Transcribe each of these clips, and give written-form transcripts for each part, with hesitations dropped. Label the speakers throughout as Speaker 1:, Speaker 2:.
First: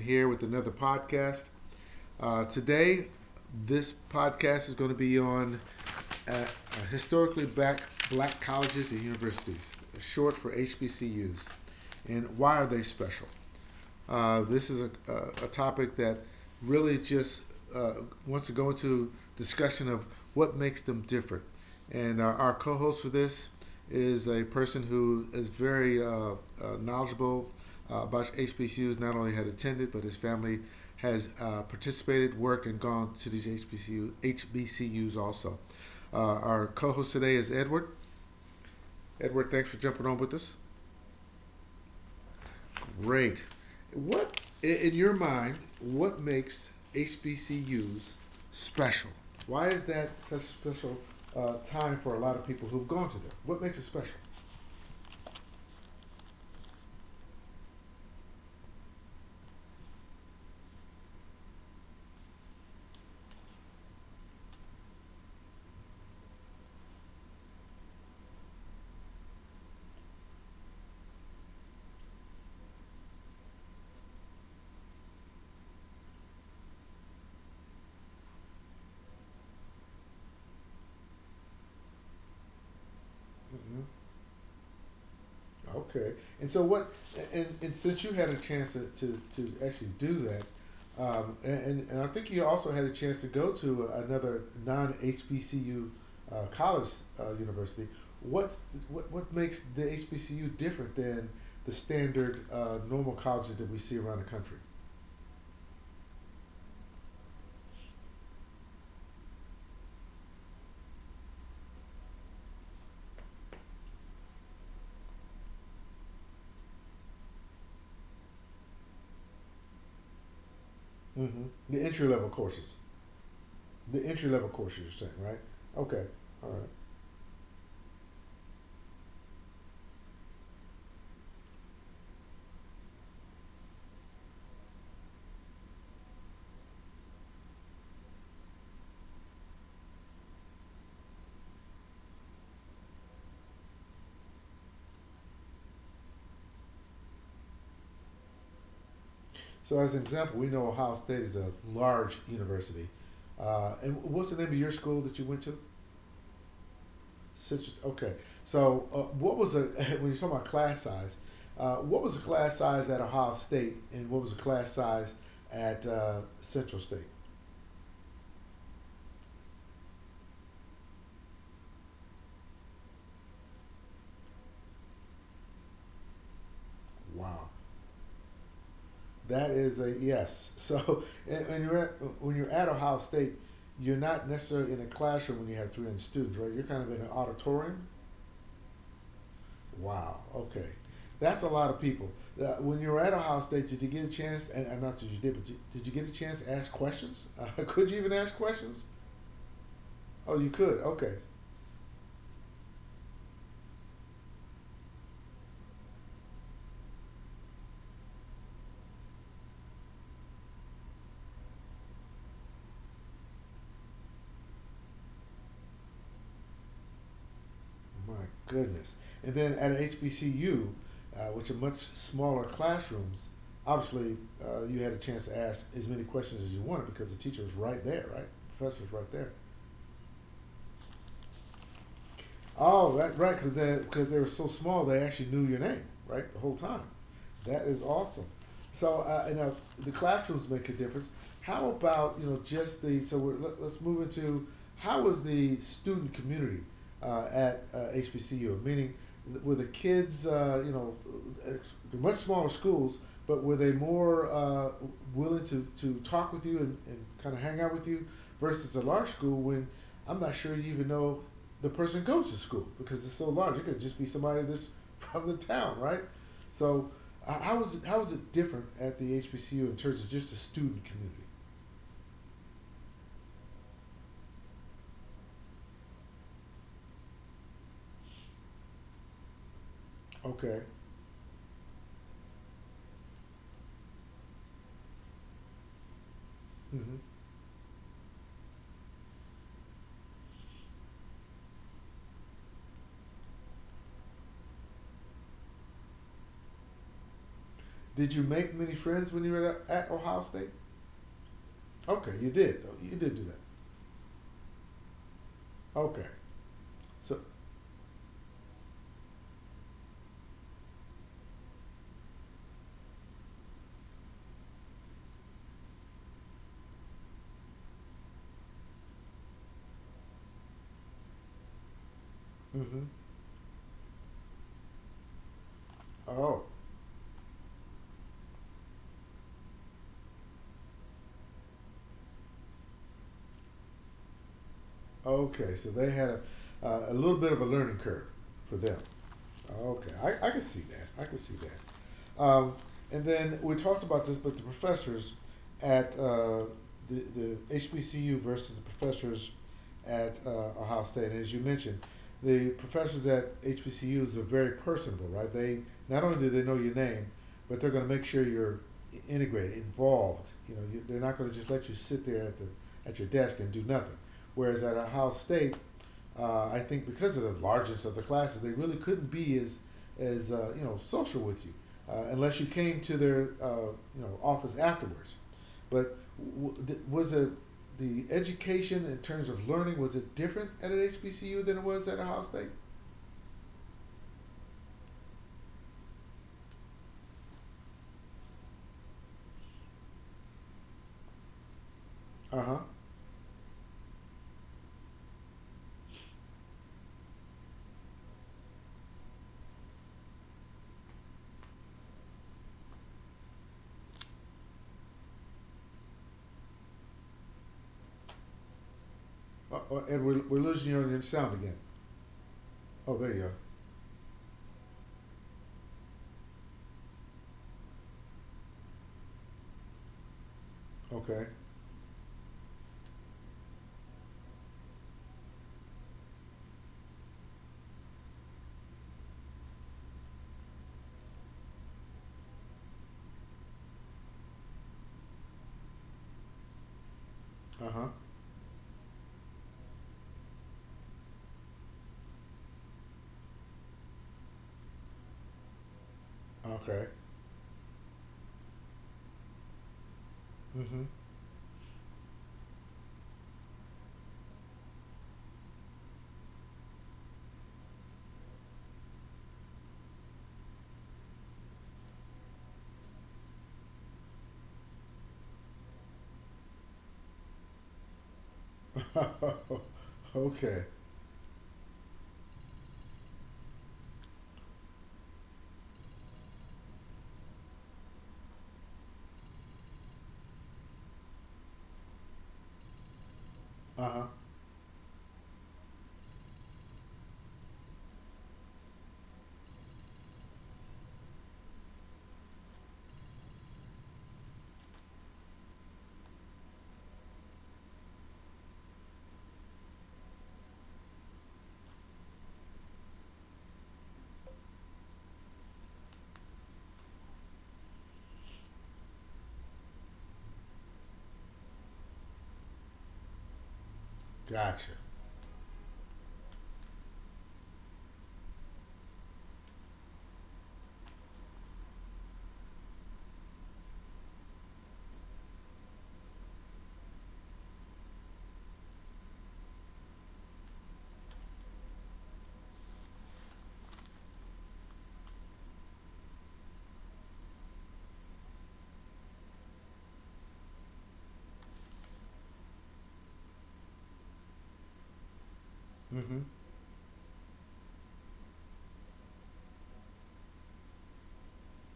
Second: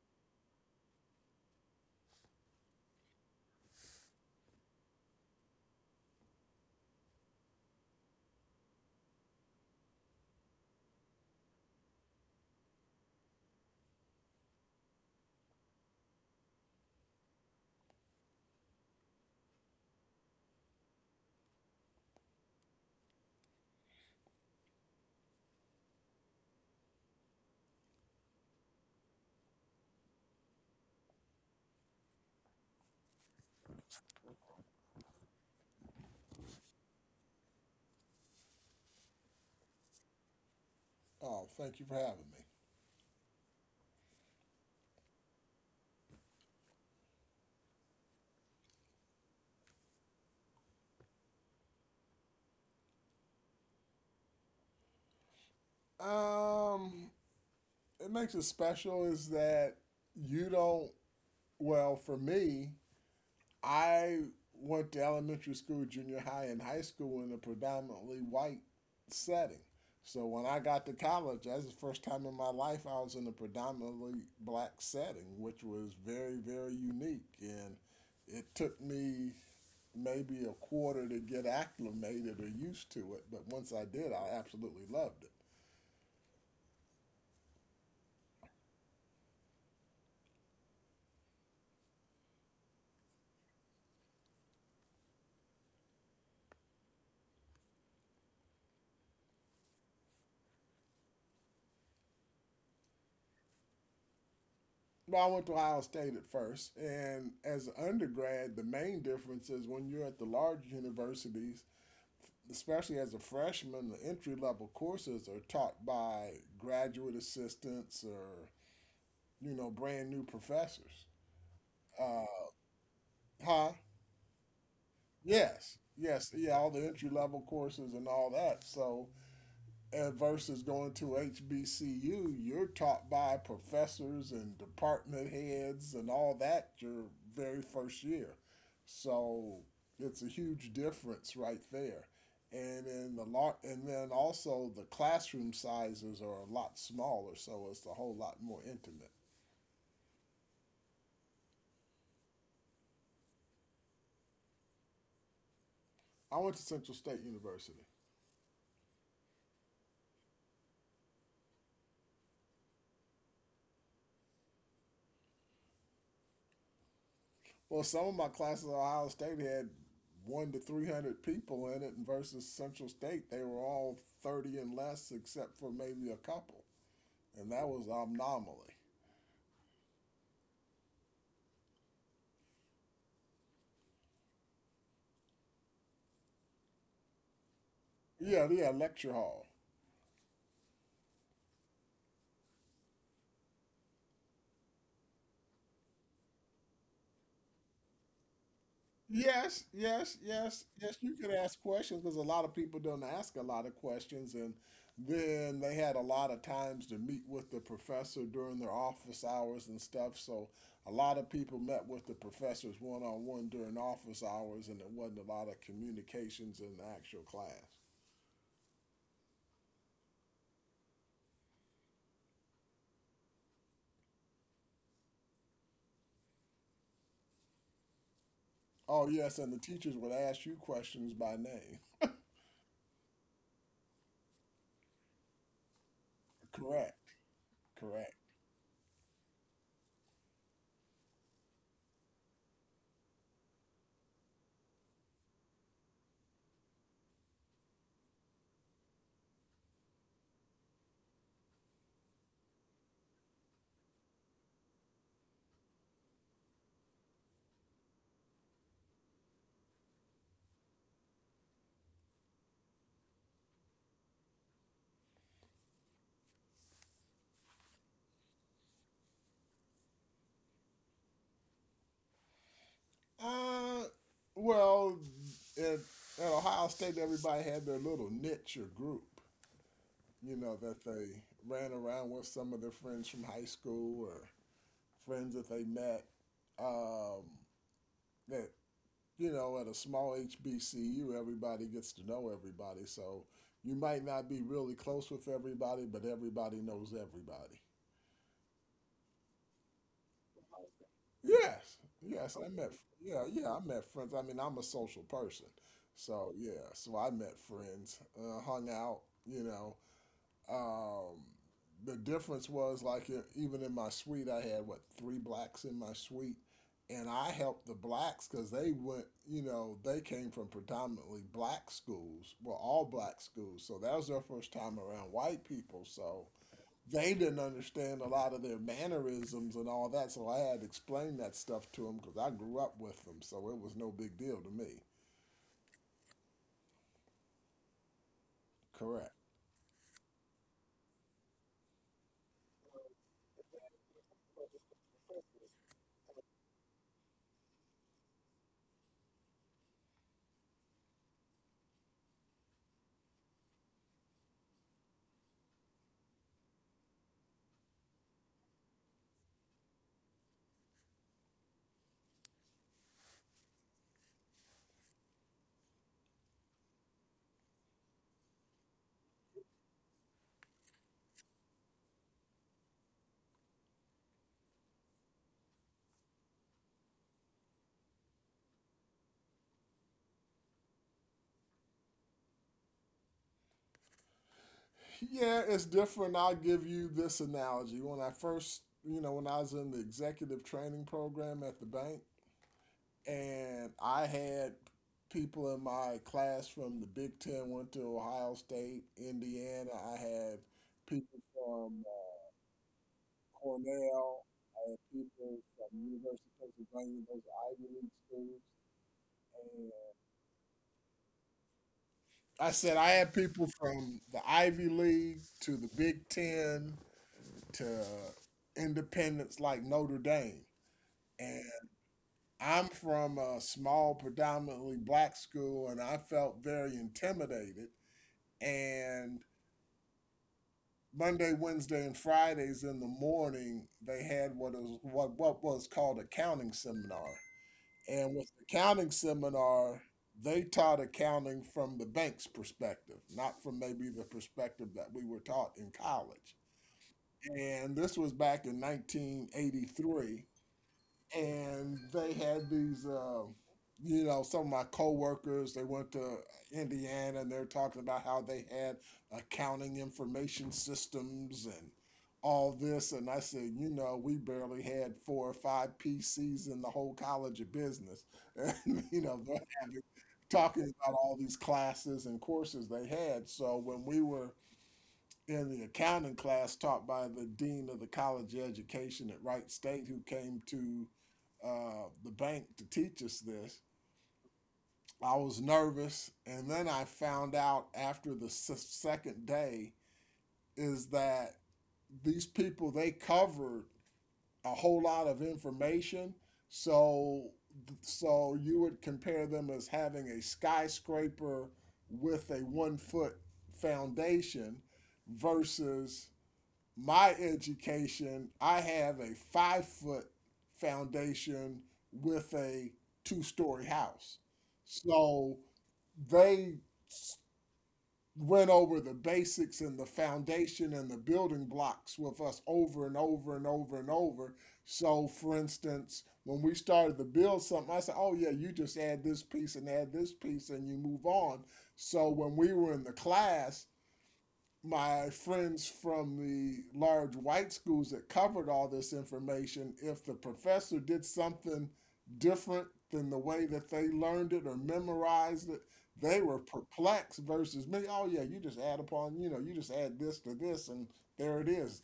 Speaker 1: here with another podcast. Today, this podcast is going to be on uh, uh, historically black, black colleges and universities, short for HBCUs. And why are they special? This is a topic that really just uh, wants to go into discussion of what makes them different. And our co-host for this is a person who is very knowledgeable about HBCUs. Not only had attended, but his family has participated, worked, and gone to these HBCUs also. Our co-host today is Edward. Edward, thanks for jumping on with us.
Speaker 2: Oh, thank you for having me.
Speaker 1: Great. What, in your mind, what makes HBCUs special? Why is that such a special time for a lot of people who've gone to them? What makes it special?
Speaker 2: Um, it makes it special is that you don't. Well, for me, I went to elementary school, junior high, and high school in a predominantly white setting. So when I got to college, that's the first time in my life I was in a predominantly black setting, which was very, very unique. And it took me maybe a quarter to get acclimated or used to it, but once I
Speaker 1: Mhm.
Speaker 2: did, I absolutely loved it.
Speaker 1: Okay. And so what? And since you had a chance to actually do that, and I think you also had a chance to go to another non HBCU college university. What's what makes the HBCU different than the standard normal colleges that we see around the country?
Speaker 2: Well, I went to Ohio State at first, and as an undergrad, the main difference is when you're at the large universities, especially as a freshman, the entry level courses are taught by graduate assistants or you know brand new professors.
Speaker 1: Mm-hmm. The entry
Speaker 2: Uh,
Speaker 1: level courses.
Speaker 2: huh?
Speaker 1: The entry level courses, you're saying, right?
Speaker 2: Yes,
Speaker 1: Okay.
Speaker 2: yes,
Speaker 1: All
Speaker 2: yeah. All
Speaker 1: right.
Speaker 2: the entry level courses and all that. So versus going to HBCU, you're taught by professors and department heads and all that your very first year. So it's a huge difference right there. And in the lot, and then also the classroom sizes are a lot smaller, so it's a whole lot more intimate.
Speaker 1: So, as an example, we know Ohio State is a large university. And what's the name of your school that you went to?
Speaker 2: I went to Central State University.
Speaker 1: Citrus. Okay. So, what was the when you're talking about class size? What was the class size at Ohio State, and what was the class size at Central State?
Speaker 2: Well, some of my classes at Ohio State had one to three hundred people in it, versus Central State, they were all 30 and less, except for maybe a couple,
Speaker 1: Wow,
Speaker 2: and that was an anomaly.
Speaker 1: that is a yes. So, and, and you're at, when you're at Ohio State, you're not necessarily in a classroom when you have 300 students, right? You're kind of in an auditorium.
Speaker 2: Yeah, yeah, lecture hall.
Speaker 1: Wow. Okay, that's a lot of people. When you were at Ohio State, did you get a chance? And not that you did, did you get a chance to ask questions? Could you even ask questions?
Speaker 2: Yes, yes,
Speaker 1: Oh, you
Speaker 2: yes,
Speaker 1: could.
Speaker 2: yes. You
Speaker 1: Okay.
Speaker 2: could ask questions because a lot of people don't ask a lot of questions, and then they had a lot of times to meet with the professor during their office hours and stuff. So a lot of people met with the professors one on one during office hours, and it wasn't a lot of communications in the actual class.
Speaker 1: My goodness. And then at HBCU, which are much smaller classrooms, obviously, you had a chance to ask as many questions as you wanted because the teacher was right there, right? The professor was
Speaker 2: Oh
Speaker 1: right there.
Speaker 2: yes, and the teachers would ask you questions by name.
Speaker 1: Oh, right, right, because they were so small, they actually knew your name, right, the whole time.
Speaker 2: Correct,
Speaker 1: That is
Speaker 2: correct.
Speaker 1: awesome. So, and the classrooms make a difference. How about you know just the so let's move into how was the student community? At HBCU, meaning were the kids, much smaller schools, but were they more willing to talk with you and kind of hang out with you versus a large school when I'm not sure you even know the person goes to school because it's so large. It could just be somebody that's from the town, right? So how was it different at the HBCU in terms of just the student community?
Speaker 2: Uh, well, at, at Ohio State, everybody had their little niche or group. You know,
Speaker 1: Okay.
Speaker 2: that they ran around with some of their friends from high school or friends that they met.
Speaker 1: Hmm.
Speaker 2: Um, that, you know, at a small HBCU, everybody gets to know everybody. So you might not be really close with everybody, but everybody knows everybody.
Speaker 1: Did you make many friends when you were at Ohio State?
Speaker 2: Yes,
Speaker 1: Okay, you
Speaker 2: yes, I
Speaker 1: did
Speaker 2: met,
Speaker 1: though. You did
Speaker 2: yeah,
Speaker 1: do that.
Speaker 2: yeah, I met friends. I mean, I'm a social person.
Speaker 1: Okay,
Speaker 2: So, yeah, so I
Speaker 1: so,
Speaker 2: met friends, hung out, you know. Um, the difference was like even in my suite, I had what three blacks in my suite, and I helped the blacks because they went, you know, they came from predominantly black schools, well, all
Speaker 1: mm-hmm.
Speaker 2: black schools, so that was their first time around white people, so
Speaker 1: Oh,
Speaker 2: they didn't understand a lot of their mannerisms and all that, so I had to explain that stuff to them because I grew up with them, so it was no big deal to me.
Speaker 1: okay. So they had a little bit of a learning curve for them.
Speaker 2: Correct.
Speaker 1: Okay, I can see that. I can see that. Um, and then we talked about this, but the professors at the HBCU versus the professors at Ohio State. And as you mentioned, the professors at HBCUs are very personable, right? They not only do they know your name, but they're going to make sure you're integrated, involved. They're not going to just let you sit there at the at your desk and do nothing. Whereas at Ohio State, I think because of the largest of the classes, they really couldn't be as you know social with you unless you came to their you know office afterwards. But w- was it the education in terms of learning was it different at an HBCU than it was at Ohio State?
Speaker 2: Yeah, it's different. I'll give you this analogy. When I first, you know, when I was in the executive training program at the bank,
Speaker 1: Uh huh.
Speaker 2: and I had people in my class from the Big Ten, went to Ohio State, Indiana. I had people from Cornell. I had people from University of Pennsylvania, those Ivy League schools. And
Speaker 1: And we're losing you on your sound again.
Speaker 2: I said I
Speaker 1: Oh,
Speaker 2: had
Speaker 1: there you
Speaker 2: people from the Ivy League to the Big Ten to independents like Notre Dame.
Speaker 1: go. Okay.
Speaker 2: And I'm from a small, predominantly black school, and I felt very intimidated. And Monday, Wednesday, and Fridays in the morning, they had what is what was called accounting seminar.
Speaker 1: Uh huh.
Speaker 2: And with the accounting seminar, they taught accounting from the bank's perspective, not from maybe the perspective that we were taught in college.
Speaker 1: Okay.
Speaker 2: And this was back in 1983.
Speaker 1: Mm
Speaker 2: And they had these, you know, some of my coworkers. They went to Indiana, and they're talking about how they had accounting information systems and all this. And I said, you know, we barely had four or five PCs in the whole college of business. And, you know,
Speaker 1: hmm.
Speaker 2: having, talking
Speaker 1: Okay.
Speaker 2: about all these classes and courses they had. So when we were in the accounting class taught by the dean of the College of Education at Wright State, who came to the bank to teach us this.
Speaker 1: Uh huh.
Speaker 2: I was nervous, and then I found out after the 2nd day is that these people they covered a whole lot of information. So, so you would compare them as having a skyscraper with a 1 foot foundation versus my education, I have a 5 foot foundation with a 2-story house.
Speaker 1: Gotcha.
Speaker 2: So they went over the basics and the foundation and the building blocks with us over and over and over and over. So, for instance, when we started to build something, I said, oh, yeah, you just add this piece and add this piece and you move on. So, when we were in the class, my friends from the large white schools that covered all this information, if the professor did something different than the way that they learned it or memorized it,
Speaker 1: Mm
Speaker 2: they
Speaker 1: hmm.
Speaker 2: were perplexed versus me. Oh, yeah, you just add upon, you know, you just add this to this, and there it is.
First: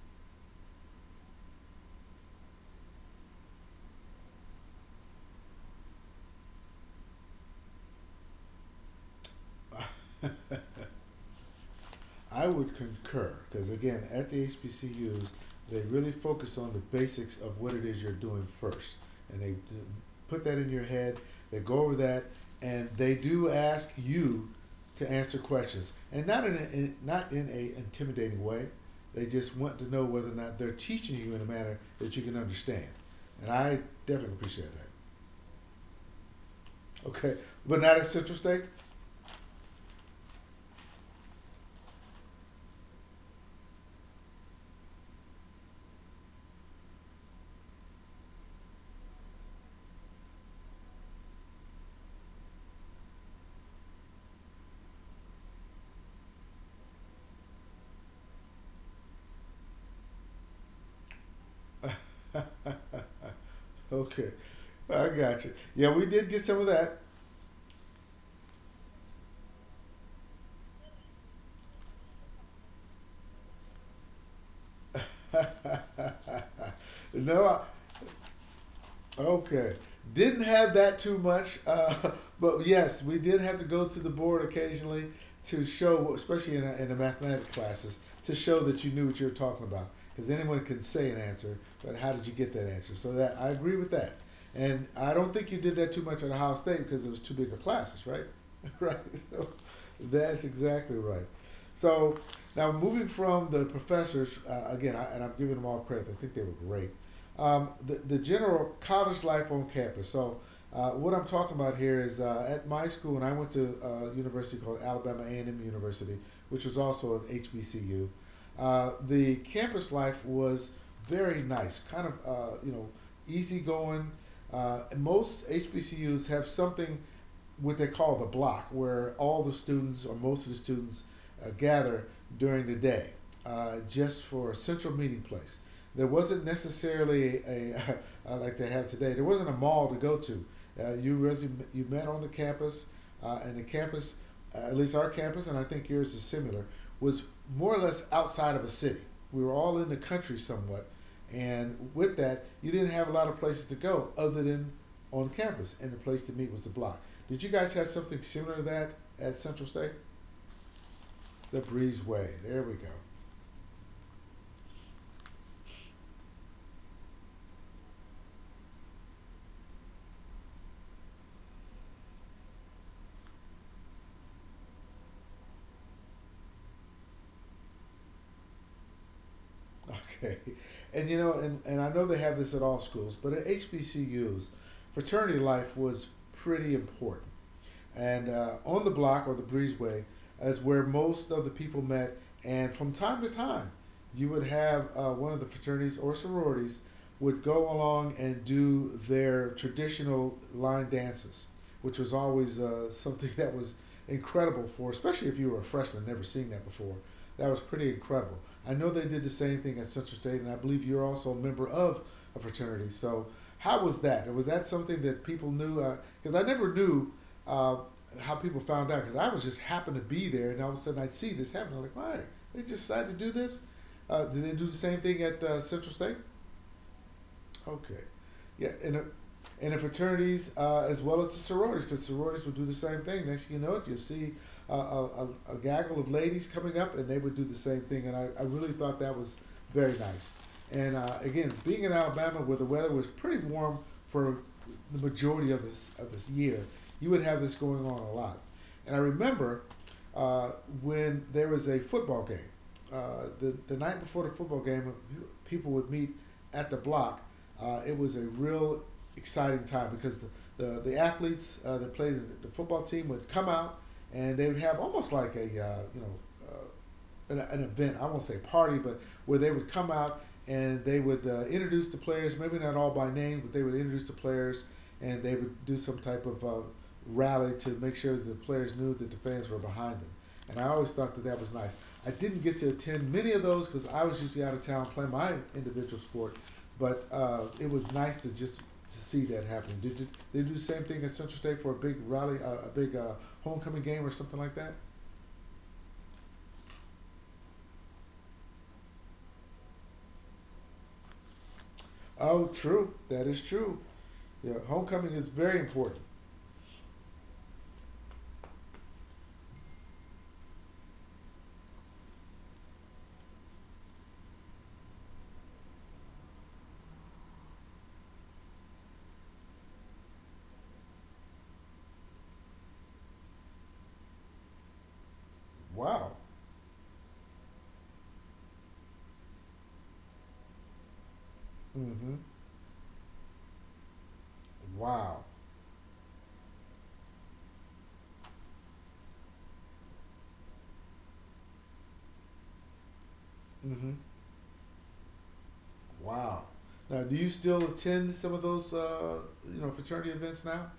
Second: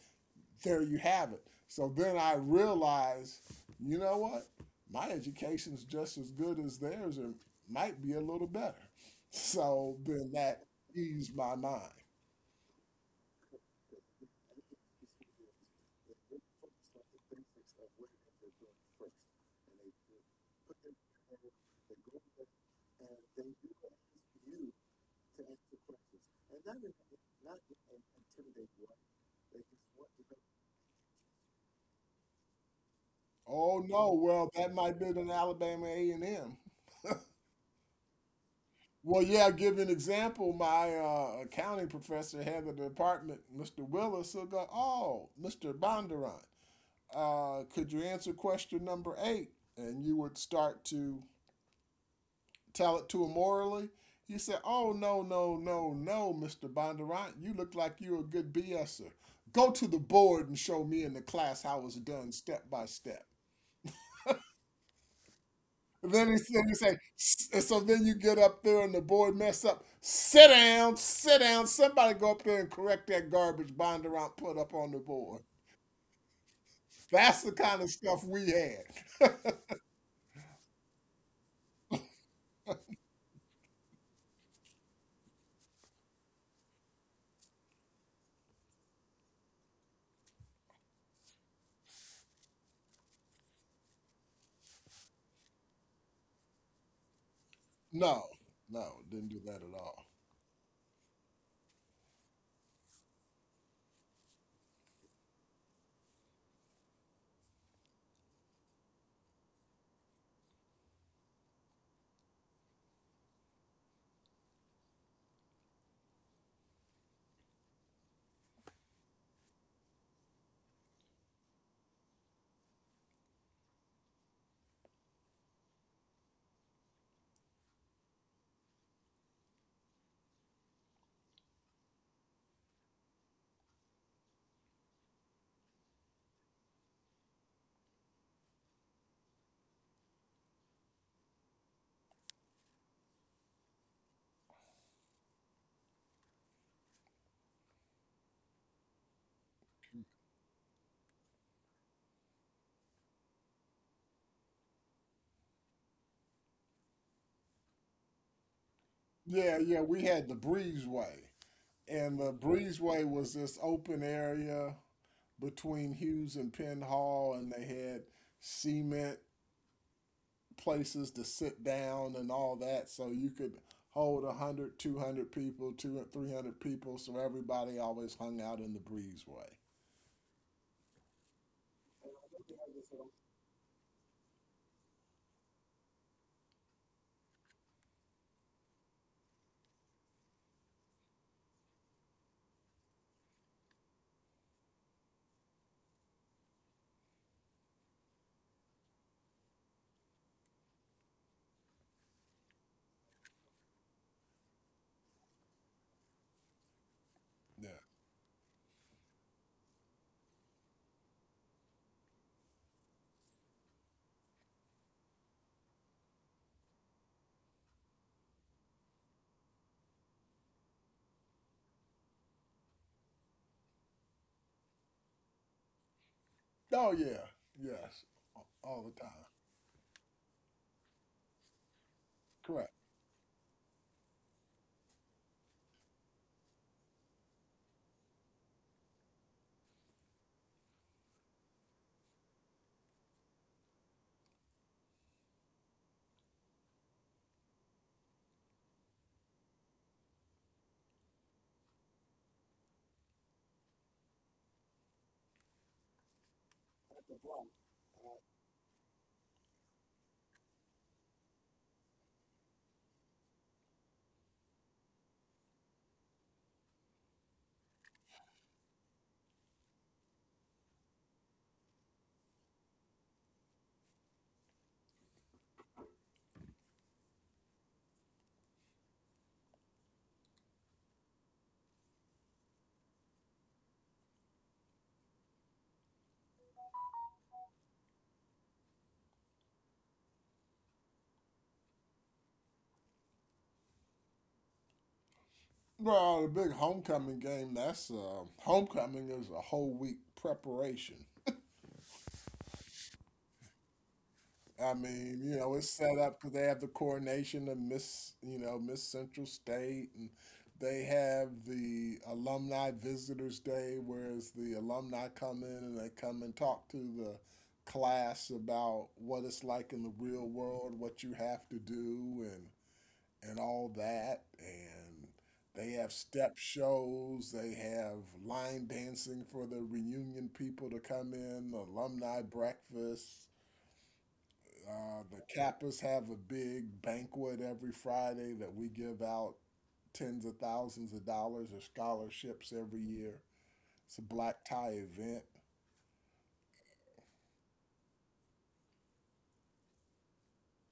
Speaker 2: There you have it. So then I realized, you know what? My education's just as good as theirs, or might be a little better. So then that eased my mind.
Speaker 1: I would concur because again, at the HBCUs, they really focus on the basics of what it is you're doing first, and they put that in your head. They go over that, and they do ask you to answer questions, and not in not in a intimidating way. They just want to know whether or not they're teaching you in a manner that you can understand, and
Speaker 2: Oh
Speaker 1: I
Speaker 2: no,
Speaker 1: definitely
Speaker 2: well
Speaker 1: appreciate
Speaker 2: that
Speaker 1: that.
Speaker 2: might be an Alabama A and M.
Speaker 1: Okay, but not at Central State.
Speaker 2: Well, yeah, give an example. My accounting professor had the department, Mr. Willis. He'll go, oh, Mr. Bondurant, could you answer question number 8? And you would start to tell it to him orally. You said, oh no, no, no, no, Mr. Bondurant, you look like you're a good BSer. Go to the board and show me in the class how it's done step by step.
Speaker 1: Okay, I got you. Yeah, we did
Speaker 2: And
Speaker 1: get
Speaker 2: Then
Speaker 1: some of
Speaker 2: it's then
Speaker 1: that.
Speaker 2: it's like, and so then you get up there and the board mess up. Sit down, sit down. Somebody go up there and correct that garbage Bondurant put up on the board. That's the
Speaker 1: No.
Speaker 2: kind of stuff we had.
Speaker 1: Okay. Didn't have that too much, but yes, we did have to go to the board occasionally to show, especially in the mathematics classes, to show that you knew what you were talking about. Because anyone can say an answer, but how did you get that answer? So that I agree with that, and I don't think you did that too much at Ohio State because it was too big of classes,
Speaker 2: No,
Speaker 1: right? Right.
Speaker 2: no, didn't do
Speaker 1: So
Speaker 2: that at all.
Speaker 1: that's exactly right. So now moving from the professors again, and I'm giving them all credit. I think they were great. The the general college life on campus. So, what I'm talking about here is at my school, and I went to a university called Alabama A&M University, which was also an HBCU. The campus life was very nice, kind of you know easygoing. Most HBCUs have something what they call the block, where all the students or most of the students gather during the day, just for a central meeting place. There wasn't necessarily a like they have today. There wasn't a mall to go to. Uh, you really, you met on the campus, and at least our campus, and I think yours is similar, was more or less outside of a city. We were all in the country somewhat, and with that, you didn't have a lot of places to go other than on campus, and the place to meet was the block. Did you guys have something similar to that at
Speaker 2: Yeah,
Speaker 1: Central
Speaker 2: yeah,
Speaker 1: State?
Speaker 2: we had the breezeway,
Speaker 1: The
Speaker 2: and the
Speaker 1: breezeway. There we go.
Speaker 2: breezeway was this open area between Hughes and Penn Hall, and they had cement places to sit down and all that so you could hold 100 200 people 200 300 people, so everybody always hung out in the breezeway.
Speaker 1: Okay. And you know, and I know they have this at all schools, but at HBCUs, fraternity life was pretty important. And on the block or the breezeway is where most of the people met. And from time to time, you would have one of the fraternities or sororities would go along and do their traditional line dances, which was always something that was incredible for, especially if you were a freshman, never seeing that before. That was
Speaker 2: Yeah.
Speaker 1: pretty incredible. I know they did the same thing at Central State, and I believe you're also a member of a fraternity. So, how was that? Was that something that people knew? Because I never knew uh, how people found out because I was just happened to be there, and all of a sudden I'd see this happen. I'm like, why? They just decided to do this. Did they do the same thing at Central State?
Speaker 2: Oh yeah.
Speaker 1: Okay.
Speaker 2: Yes.
Speaker 1: Yeah,
Speaker 2: All the time.
Speaker 1: and the fraternities as well as the sororities, because sororities would do the
Speaker 2: Correct.
Speaker 1: same thing. Next thing you know, it you'll see a gaggle of ladies coming up, and they would do the same thing. And I really thought that was very nice. And again, being in Alabama where the weather was pretty warm for the majority of this year, you would have this going on a lot. And I remember uh, when there was a football game, the night before the football game, people would meet at the block. It was a real exciting time because the athletes that played the football team would come out and they would have almost like a an event. I won't say party, but where they would come out and they would introduce the players. Maybe not all by name, but they would introduce the players and they would do some type of rally to make sure that the players knew that the fans were behind them. And I always thought that that was nice. I didn't get to attend many of those because I was usually out of town playing my individual sport. But it was nice to just to see that happen. Did they do the same thing at Central State for a big rally, a big homecoming game or something like that?
Speaker 2: Well, the big homecoming game, that's homecoming is a whole week preparation.
Speaker 1: Oh, true. That is true. Yeah,
Speaker 2: I
Speaker 1: homecoming is
Speaker 2: mean, you
Speaker 1: very
Speaker 2: know, it's
Speaker 1: important.
Speaker 2: set up because they have the coronation of Miss, you know, Miss Central State, and they have the Alumni Visitors Day, whereas the alumni come in and they come and talk to the class about what it's like in the real world, what you have to do, and all that. And they have
Speaker 1: Wow.
Speaker 2: step shows. They have line dancing for the reunion people to come in,
Speaker 1: Mm-hmm.
Speaker 2: alumni breakfast,
Speaker 1: Wow.
Speaker 2: the Kappas have a big banquet every Friday that we give out tens of thousands of dollars of scholarships every year.
Speaker 1: Mm-hmm.
Speaker 2: It's a black tie event.
Speaker 1: Wow. Now, do you still attend some of those, you know, fraternity events now?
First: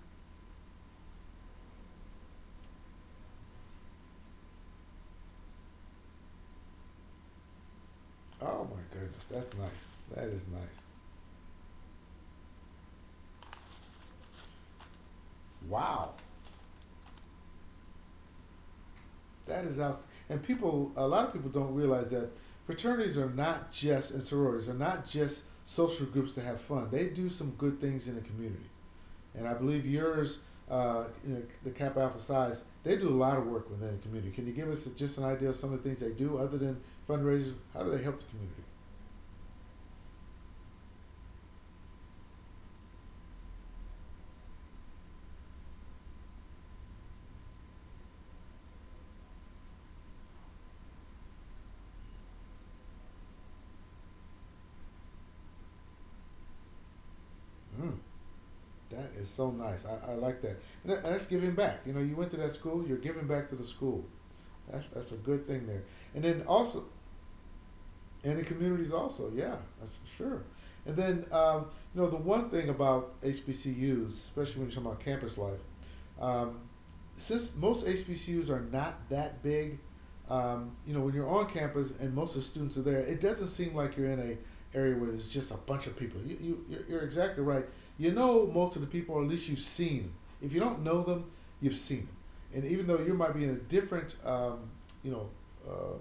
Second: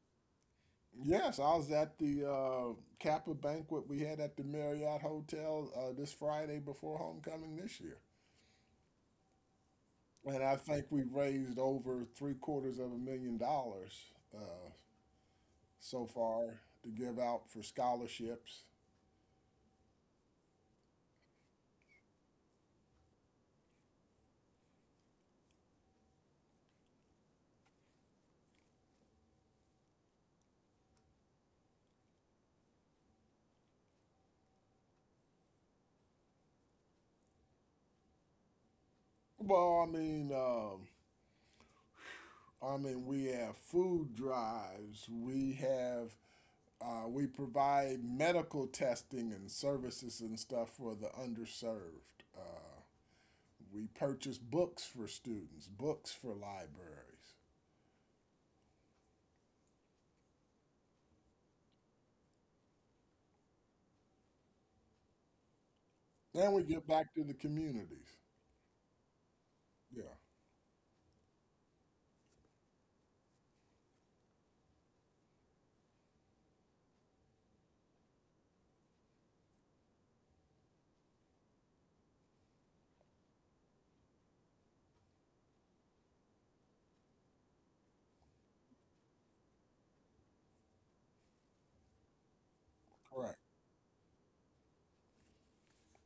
Speaker 2: Yes, I was at the Kappa banquet we had at the Marriott Hotel this Friday before homecoming this year.
Speaker 1: Oh my goodness, that's nice. That
Speaker 2: And
Speaker 1: is
Speaker 2: I
Speaker 1: nice.
Speaker 2: think we raised over three-quarters of a million dollars uh, so
Speaker 1: Wow.
Speaker 2: far to give out for scholarships.
Speaker 1: That is outstanding. And people, a lot of people don't realize that fraternities are not just, and sororities are not just social groups to have fun. They do some good things in the community. And I believe yours, you know, the Kappa Alpha Psi's, they do a lot of work within the community. Can you give us just an idea of some of the things they do other than fundraisers? How do they help the community?
Speaker 2: Well, I mean, we have food drives. We have we provide medical testing and services and stuff for the underserved. We purchase books for students, books for libraries.
Speaker 1: Mm, that is so nice. I like that. And that's giving back. You know, you went to that school, you're giving back to the school. That's a good thing there. And then
Speaker 2: Then we
Speaker 1: also,
Speaker 2: give back to the communities.
Speaker 1: and in communities also, yeah, that's for
Speaker 2: Yeah,
Speaker 1: sure. And then you know, the one thing about HBCUs, especially when you're talking about campus life, um, since most HBCUs are not that big, you know, when you're on campus and most of the students are there, it doesn't seem like you're in a area where there's just a bunch of people. You're exactly right. You know most of the people, or at least you've seen them. If you don't know them, you've seen them. And even though you
Speaker 2: correct.
Speaker 1: might be in a different, you know, uh,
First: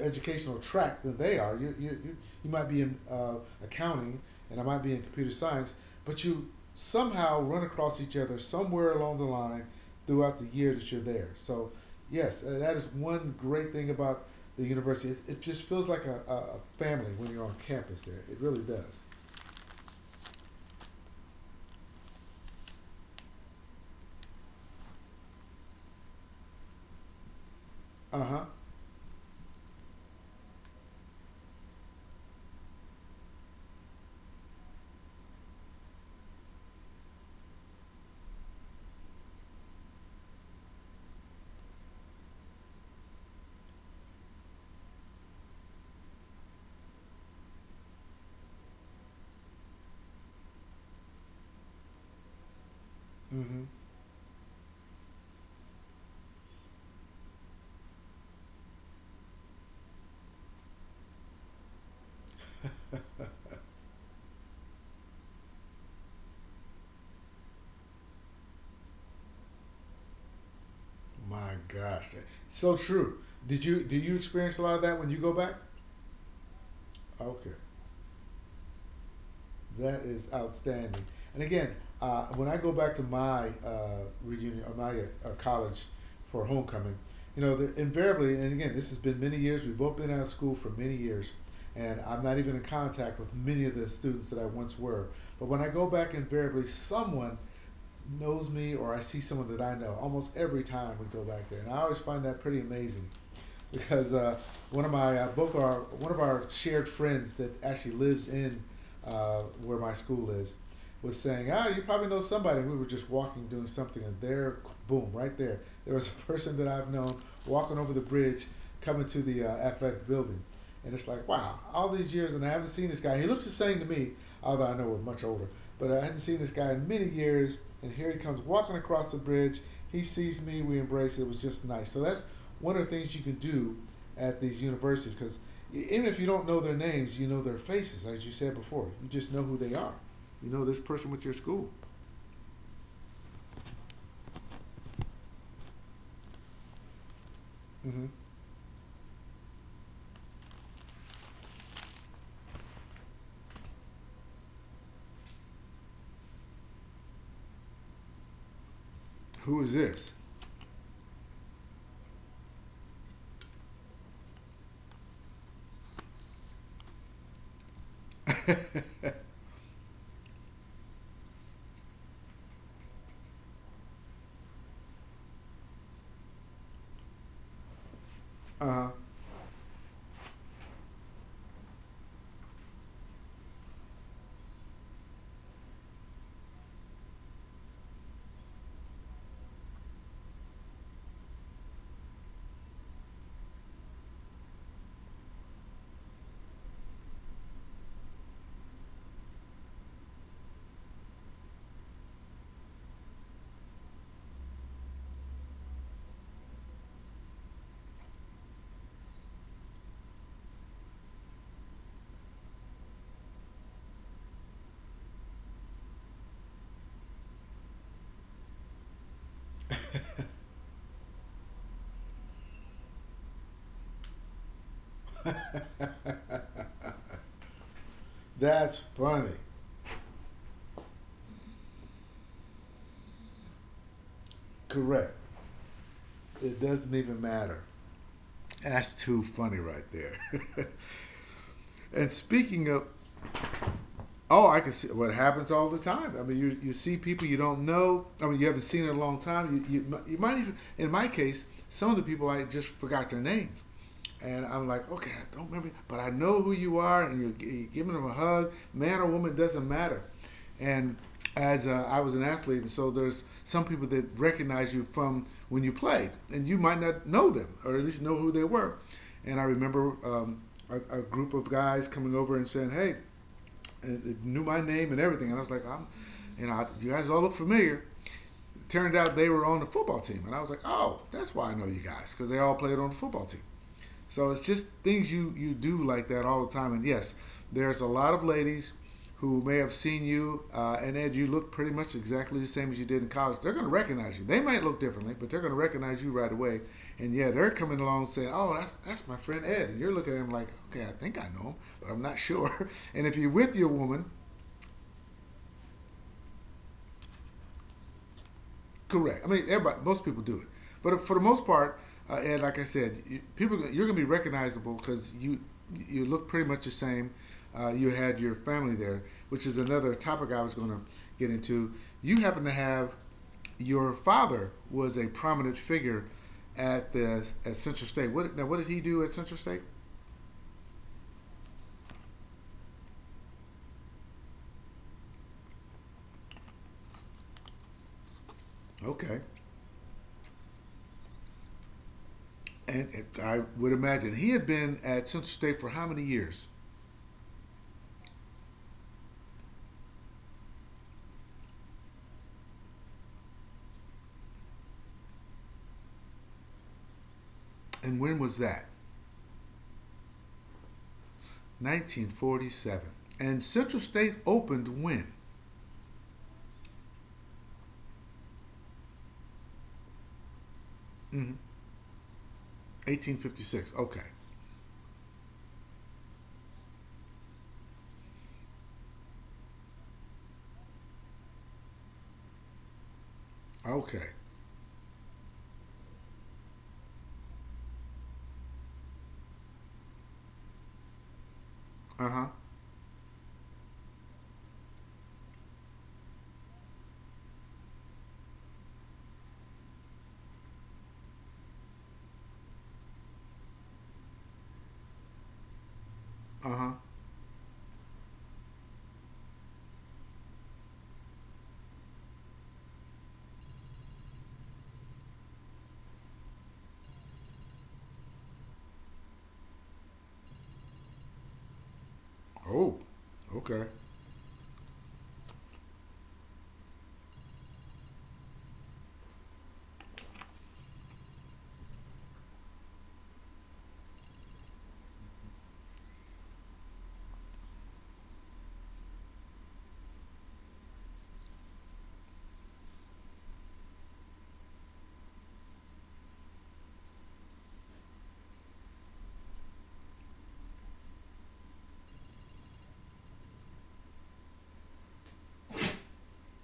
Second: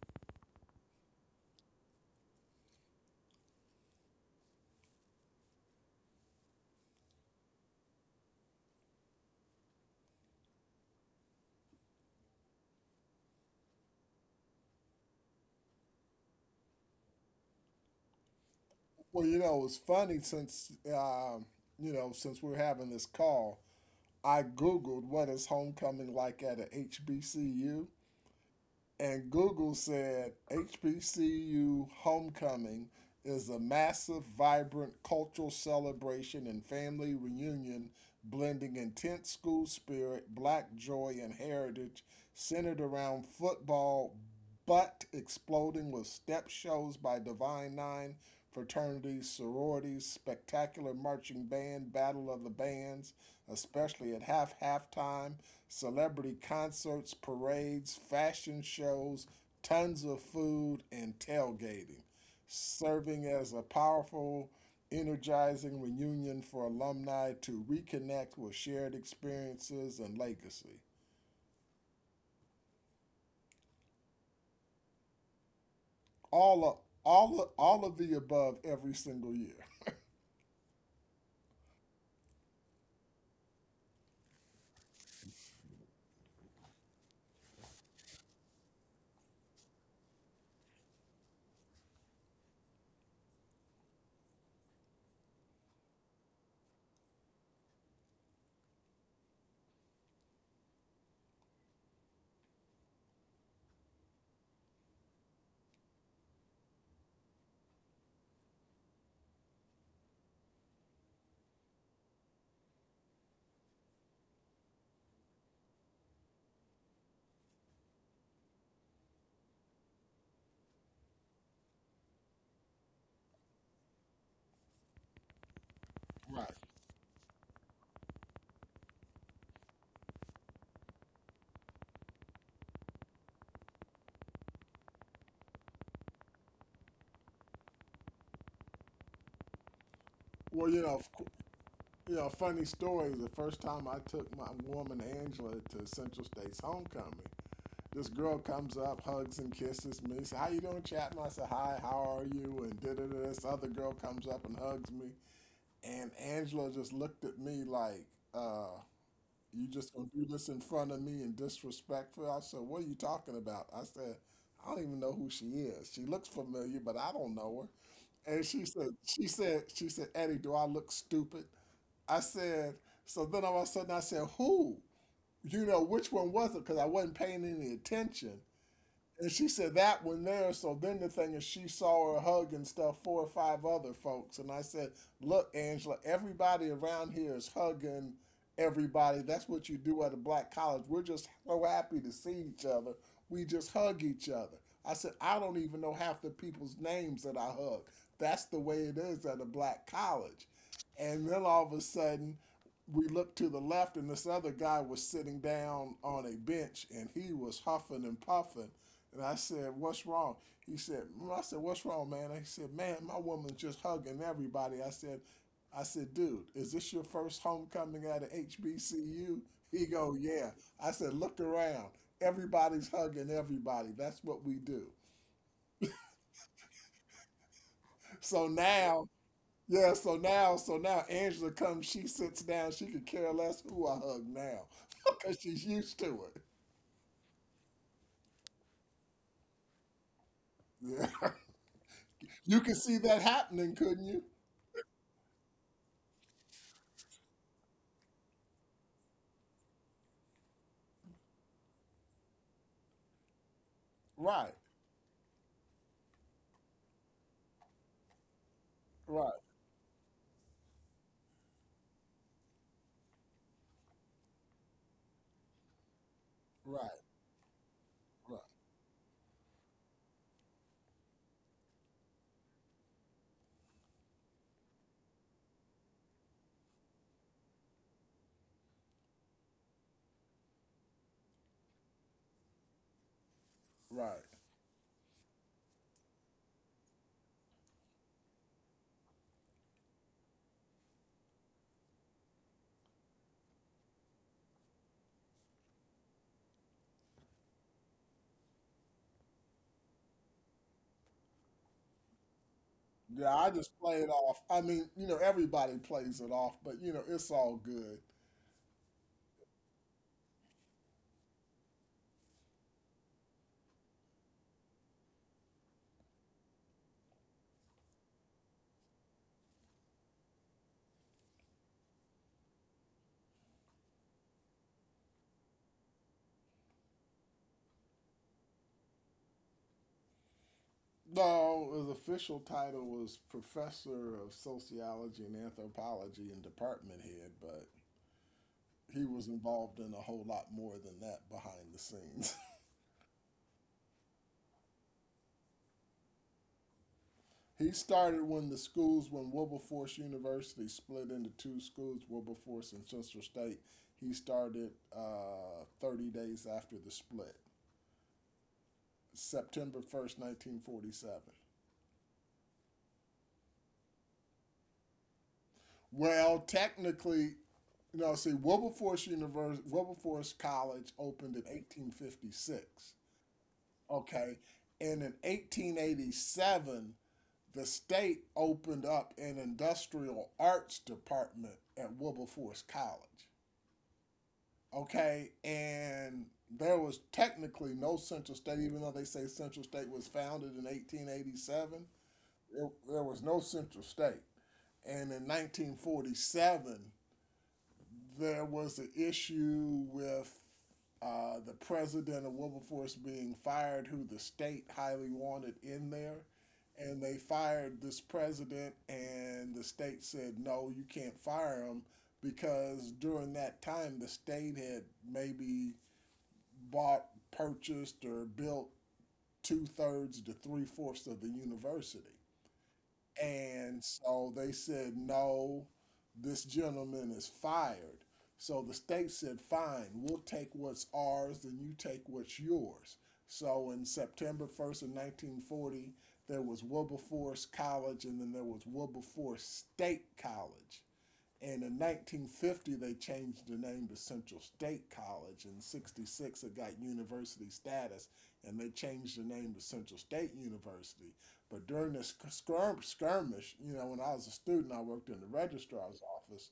Speaker 1: educational track than they are. You might be in accounting and I might be in computer science, but you somehow run across each other somewhere along the line throughout the year that you're there. So yes, that is one great thing about the university. It just feels like a family when you're on campus there. It really does.
Speaker 2: Well, you know, it's funny since you know since we're having this call, I Googled what is homecoming like at a HBCU.
Speaker 1: Uh huh.
Speaker 2: And Google said HBCU homecoming is a massive, vibrant cultural celebration and family reunion blending intense school spirit, black joy, and heritage centered around football, but exploding with step shows by Divine Nine, fraternities, sororities, spectacular marching band, battle of the bands,
Speaker 1: Mm-hmm.
Speaker 2: especially at halftime, celebrity concerts, parades, fashion shows, tons of food, and tailgating, serving as a powerful, energizing reunion for alumni to reconnect with shared experiences and legacy.
Speaker 1: My gosh, so true. Did you do you experience a lot of that when you go back?
Speaker 2: All of,
Speaker 1: Okay.
Speaker 2: all of the above every single year.
Speaker 1: That is outstanding. And again, when I go back to my reunion or my college for homecoming, you know, the, invariably, and again, this has been many years. We've both been out of school for many years, and I'm not even in contact with many of the students that I once were. But when I go back, invariably, someone knows me or I see someone that I know almost every time we go back there, and I always find that pretty amazing because one of my both our one of our shared friends that actually lives in where my school is was saying, "Ah, you probably know somebody." And we were just walking, doing something, and there, boom, right there, there was a person that I've known walking over the bridge, coming to the athletic building, and it's like, wow, all these years and I haven't seen this guy. He looks the same to me, although I know we're much older. But I hadn't seen
Speaker 2: Right.
Speaker 1: this guy in many years, and here he comes walking across the bridge. He sees me, we embrace it. It was just nice. So that's one of the things you can do at these universities because even if you don't know their names, you know their faces, as you said before. You just know who they are. You know
Speaker 2: Well, you
Speaker 1: this
Speaker 2: know,
Speaker 1: person with your school.
Speaker 2: you know, funny story. The first time I took my woman Angela to Central State's homecoming, this
Speaker 1: Mm-hmm.
Speaker 2: girl comes up, hugs and kisses me. Says, "How you doing, Chapman?" I said, "Hi, how are you?" And da da da. This other girl comes up and hugs me, and Angela just looked at me like, uh,
Speaker 1: Who
Speaker 2: "You
Speaker 1: is
Speaker 2: just gonna
Speaker 1: this?
Speaker 2: do this in front of me and disrespectful?" I said, "What are you talking about?" I said, "I don't even know who she is. She looks familiar, but I don't know her." And She said, "Eddie, do I look stupid?" I said, so then all of a sudden I said, who? You know, which one was it? Because I wasn't paying any attention.
Speaker 1: Uh
Speaker 2: And she said that one there. So then the thing is, she saw her hugging stuff four or five other folks. And I said, look, Angela, everybody around here is hugging everybody. That's what you do at a black college. We're just so happy to see each other. We just hug each other. I said, I don't even know half the people's names that I hug. That's the way it is at a black college. And then all of a sudden, we looked to the left, and this other guy was sitting down on a bench, and he was huffing and puffing. And I said, "What's wrong?" He said, "Mm." I said, "What's wrong, man?" And he said, "Man, my woman's just hugging everybody." "I said, dude, is this your first homecoming at an HBCU?" He go, "Yeah." I said, "Look around. Everybody's hugging everybody. That's what we do."
Speaker 1: huh.
Speaker 2: So
Speaker 1: That's
Speaker 2: now,
Speaker 1: funny.
Speaker 2: yeah, so now, so now, Angela comes. She sits down. She could care less who I hug now,
Speaker 1: Correct.
Speaker 2: because she's used to it.
Speaker 1: It doesn't even matter. That's too funny right there.
Speaker 2: Yeah,
Speaker 1: And
Speaker 2: you
Speaker 1: speaking
Speaker 2: could
Speaker 1: of,
Speaker 2: see that happening, couldn't you?
Speaker 1: oh, I can see what happens all the time. I mean, you see people you don't know. I mean, you haven't seen in a long time. You might even in my case, some of the people I just forgot their names, and
Speaker 2: Right,
Speaker 1: I'm like, okay, I don't remember, but I know who you are, and you're giving them a hug, man or
Speaker 2: right,
Speaker 1: woman, doesn't matter. And as a, I was an athlete, and so there's some people that recognize you from when you played, and you might
Speaker 2: right,
Speaker 1: not know them or at least know who
Speaker 2: right,
Speaker 1: they were. And I remember a group of guys coming over and saying, hey, it knew my name and everything, and I was like, I'm, you know, I, you guys all look familiar. It turned out they were on the football team, and I was like, oh, that's why I know you guys because they all played on the football team.
Speaker 2: right.
Speaker 1: So it's just things you do like that all the time. And yes, there's a lot of ladies who may have seen you and Ed, you look pretty much exactly the same as you did in college. They're going to recognize you. They might look differently, but they're going to recognize you right away. And yeah, they're coming along saying, "Oh, that's my friend Ed," and you're looking at him like, "Okay, I think I know him, but I'm not sure." And if
Speaker 2: Yeah,
Speaker 1: you're
Speaker 2: I
Speaker 1: with
Speaker 2: just
Speaker 1: your
Speaker 2: play it
Speaker 1: woman.
Speaker 2: off. I mean, you know, everybody plays it off, but you know, it's all good.
Speaker 1: Correct. I mean, everybody, most people do it, but for the most part, and like I said, you, people you're gonna be recognizable because you look pretty much the same. You had your family there, which is another topic I was gonna get into. You happen to have your father was a prominent figure at the at Central State. What now? What did he do at Central State?
Speaker 2: No, his official title was Professor of Sociology and Anthropology and Department Head, but he
Speaker 1: Okay,
Speaker 2: was involved in a whole lot more than that behind the scenes.
Speaker 1: and I would imagine he had been at Central State for how many years,
Speaker 2: He started when the schools, when Wilberforce University split into two schools, Wilberforce and Central State. He started 30 days after the split,
Speaker 1: and when was that?
Speaker 2: September 1, 1947.
Speaker 1: 1947. And Central State opened when?
Speaker 2: Well, technically, no. See, Wilberforce University, Wilberforce College
Speaker 1: Hmm,
Speaker 2: opened in 1856.
Speaker 1: 1856. Okay.
Speaker 2: Okay, and in 1887, the state opened up an industrial arts department at Wilberforce College.
Speaker 1: Okay.
Speaker 2: Okay, and there was technically no Central State, even though they say Central State was founded in 1887.
Speaker 1: Uh huh.
Speaker 2: There was no Central State, and in 1947 there was the issue with the president of Wilberforce being fired, who the state highly wanted in there.
Speaker 1: Uh huh.
Speaker 2: And they fired this president, and the state said, no, you can't fire him because during that time, the state had maybe bought, purchased, or built two thirds to three-fourths of the university.
Speaker 1: Oh. Okay.
Speaker 2: And so they said, no, this gentleman is fired. So the state said, fine, we'll take what's ours and you take what's yours. So in September 1 of 1940, there was Wilberforce College and then there was Wilberforce State College. And in 1950, they changed the name to Central State College. In 66, it got university status, and they changed the name to Central State University. But during this skirmish, you know, when I was a student, I worked in the registrar's office.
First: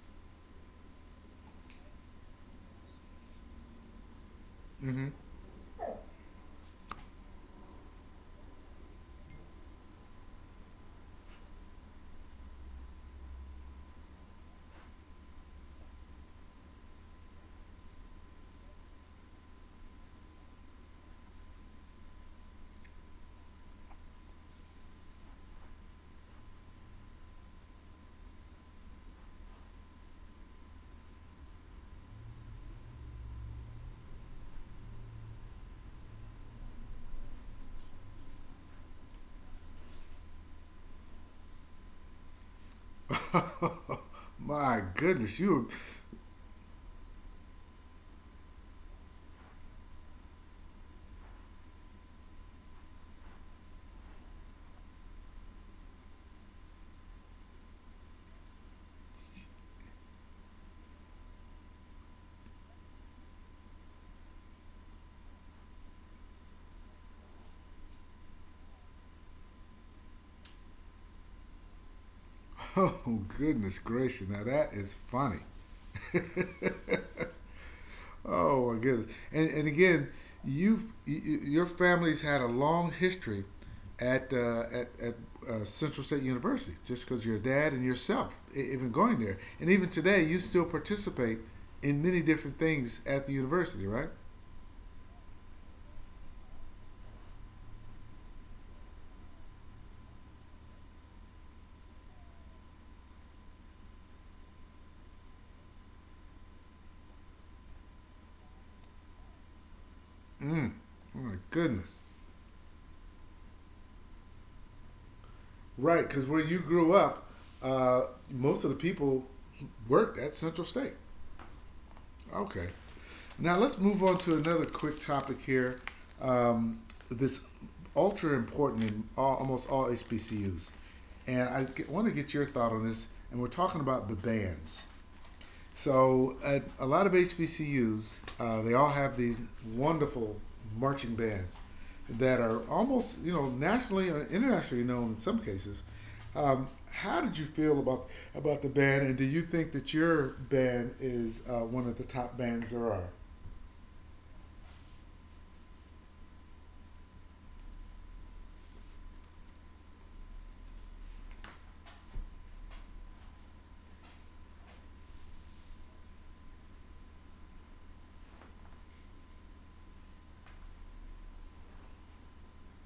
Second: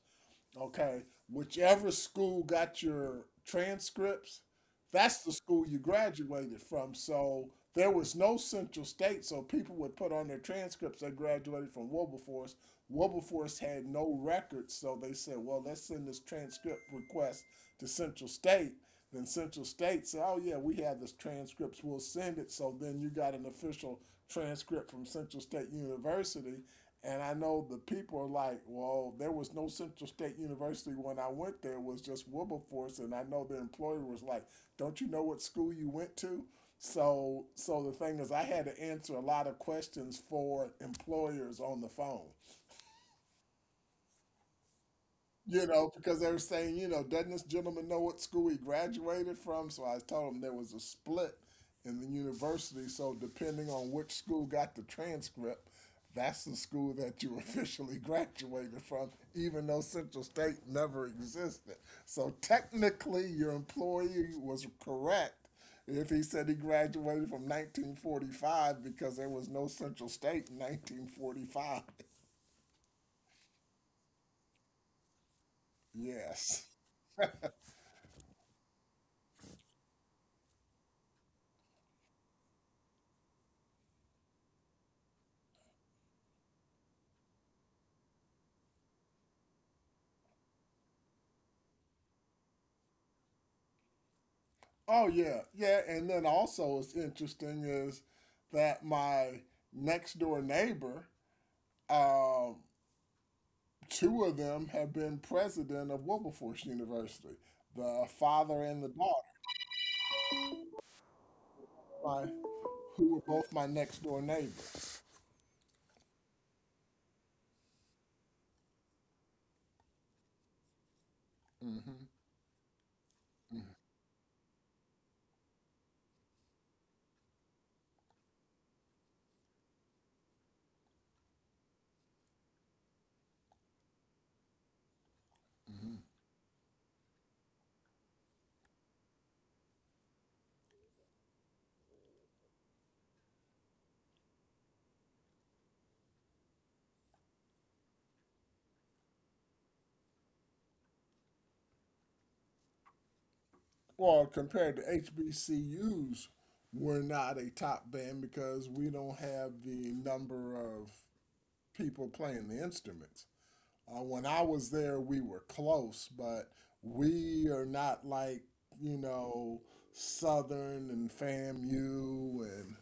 Speaker 2: Okay, whichever school got your transcripts,
Speaker 1: Mm
Speaker 2: that's the school you graduated from. So there was no Central State, so people would put on their transcripts they graduated from Wilberforce. Wilberforce had no records, so they said, well, let's send this transcript request to Central State. Then Central State said, oh, yeah, we have this transcripts, we'll send it. So then you got an official transcript from Central State University, and I know the people are like, well, there was no Central State University when I went there. It was just Wilberforce. And I know the employer was like, don't you know what school you went to? So the thing is, I had to answer a lot of questions for employers on the phone.
Speaker 1: hmm. My goodness, you.
Speaker 2: You know, because they were saying, you know, doesn't this gentleman know what school he graduated from? So I told him there was a split in the university. So depending on which school got the transcript, that's the school that you officially graduated from, even though Central State never existed. So technically, your employee was correct if he said he graduated from 1945 because there was no Central State in 1945.
Speaker 1: Were... oh goodness gracious! Now that is funny.
Speaker 2: Yes.
Speaker 1: Oh my goodness! And again, you've your family's had a long history at Central State University, just because your dad and yourself even going there, and even today you still participate in many different things at the university, right?
Speaker 2: Oh, yeah, yeah, and then also what's interesting is that my next door neighbor, um, two of them have been president of Wilberforce University, the father and the daughter,
Speaker 1: Mm. Oh my goodness!
Speaker 2: my, who were both my next door neighbors.
Speaker 1: Right, because where you grew up, uh, most of the people worked at Central State.
Speaker 2: Mm-hmm.
Speaker 1: Okay. Now let's move on to another quick topic here. Um, this ultra important in all, almost all HBCUs, and I get, want to get your thought on this. And we're talking about the bands.
Speaker 2: Hmm.
Speaker 1: So at a lot of HBCUs, they all have these wonderful marching bands that are almost you know nationally or internationally known in some cases. How did you feel about the band, and do you think that your band is one of the top bands there are?
Speaker 2: Well, compared to HBCUs, we're not a top band because we don't have the number of people playing the instruments. When I was there, we were close, but we are not like, you know, Southern and FAMU and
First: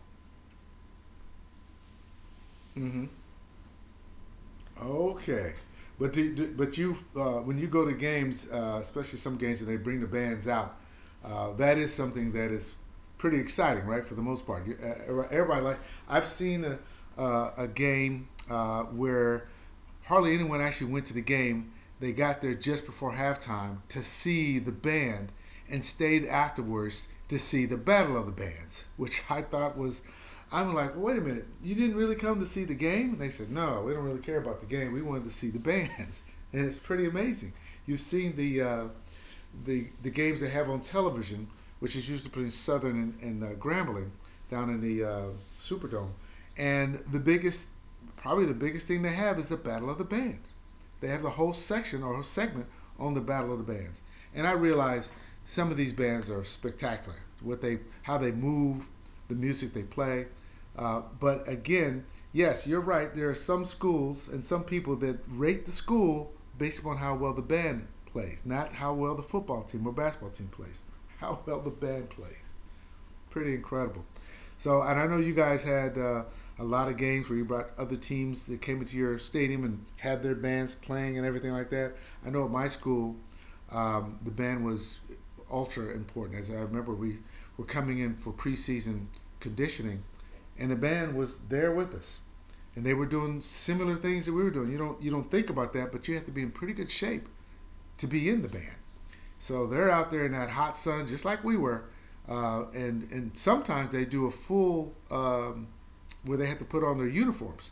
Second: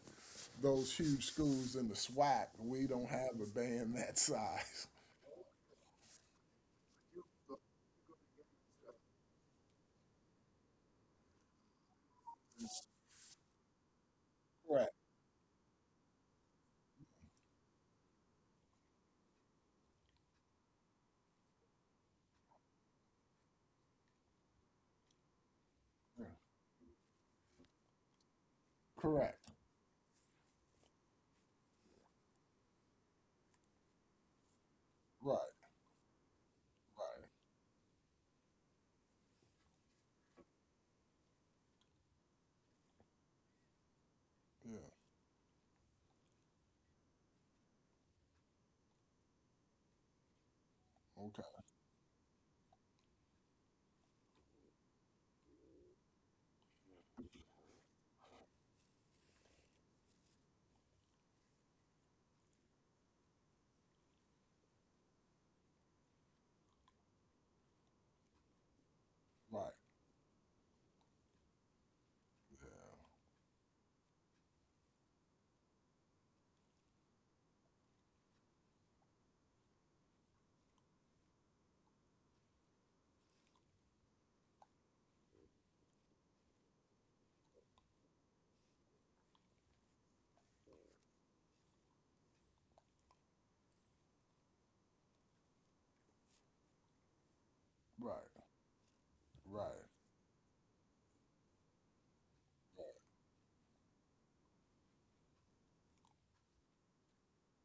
Speaker 2: those huge schools in the SWAC. We
Speaker 1: Mm-hmm.
Speaker 2: don't have a band that size.
Speaker 1: Okay, but but you when you go to games, especially some games, and they bring the bands out, that is something that is pretty exciting, right? For the most part, you,
Speaker 2: Correct.
Speaker 1: everybody like I've seen a game where hardly anyone actually went to the game. They got there just before halftime to see the band and stayed
Speaker 2: Yeah.
Speaker 1: afterwards to see the Battle of the Bands, which I
Speaker 2: Correct.
Speaker 1: thought was. I'm like, wait a minute, you didn't really come to see the game? And they said, no, we don't really care about the game. We wanted to
Speaker 2: Right.
Speaker 1: see the bands, and it's pretty
Speaker 2: Right.
Speaker 1: amazing. You've seen the games they have on television, which is usually between Southern and Grambling down in
Speaker 2: Yeah.
Speaker 1: the Superdome, and the biggest probably the biggest thing they have is the Battle of the Bands. They have the whole
Speaker 2: Okay.
Speaker 1: section or whole segment on the Battle of the Bands, and I realize some of these bands are spectacular. What they, how they move, the music they play, but again, yes, you're right. There are some schools and some people that rate the school based upon how well the band plays, not how well the football
Speaker 2: Right.
Speaker 1: team or basketball team plays. How well the band plays
Speaker 2: Yeah.
Speaker 1: pretty incredible. So, and I know you guys had a lot of games where you brought other teams that came into your stadium and had their bands playing and everything like that. I know at my school, the band was ultra important. As I remember, we were coming in for preseason conditioning, and the band was there with us, and they were doing similar things that we were doing. You don't think about that, but you have to be in pretty good shape to be in
Speaker 2: Right.
Speaker 1: the band. So they're
Speaker 2: Right.
Speaker 1: out there in that hot sun, just like we were. And sometimes they do a full where they have to put on their uniforms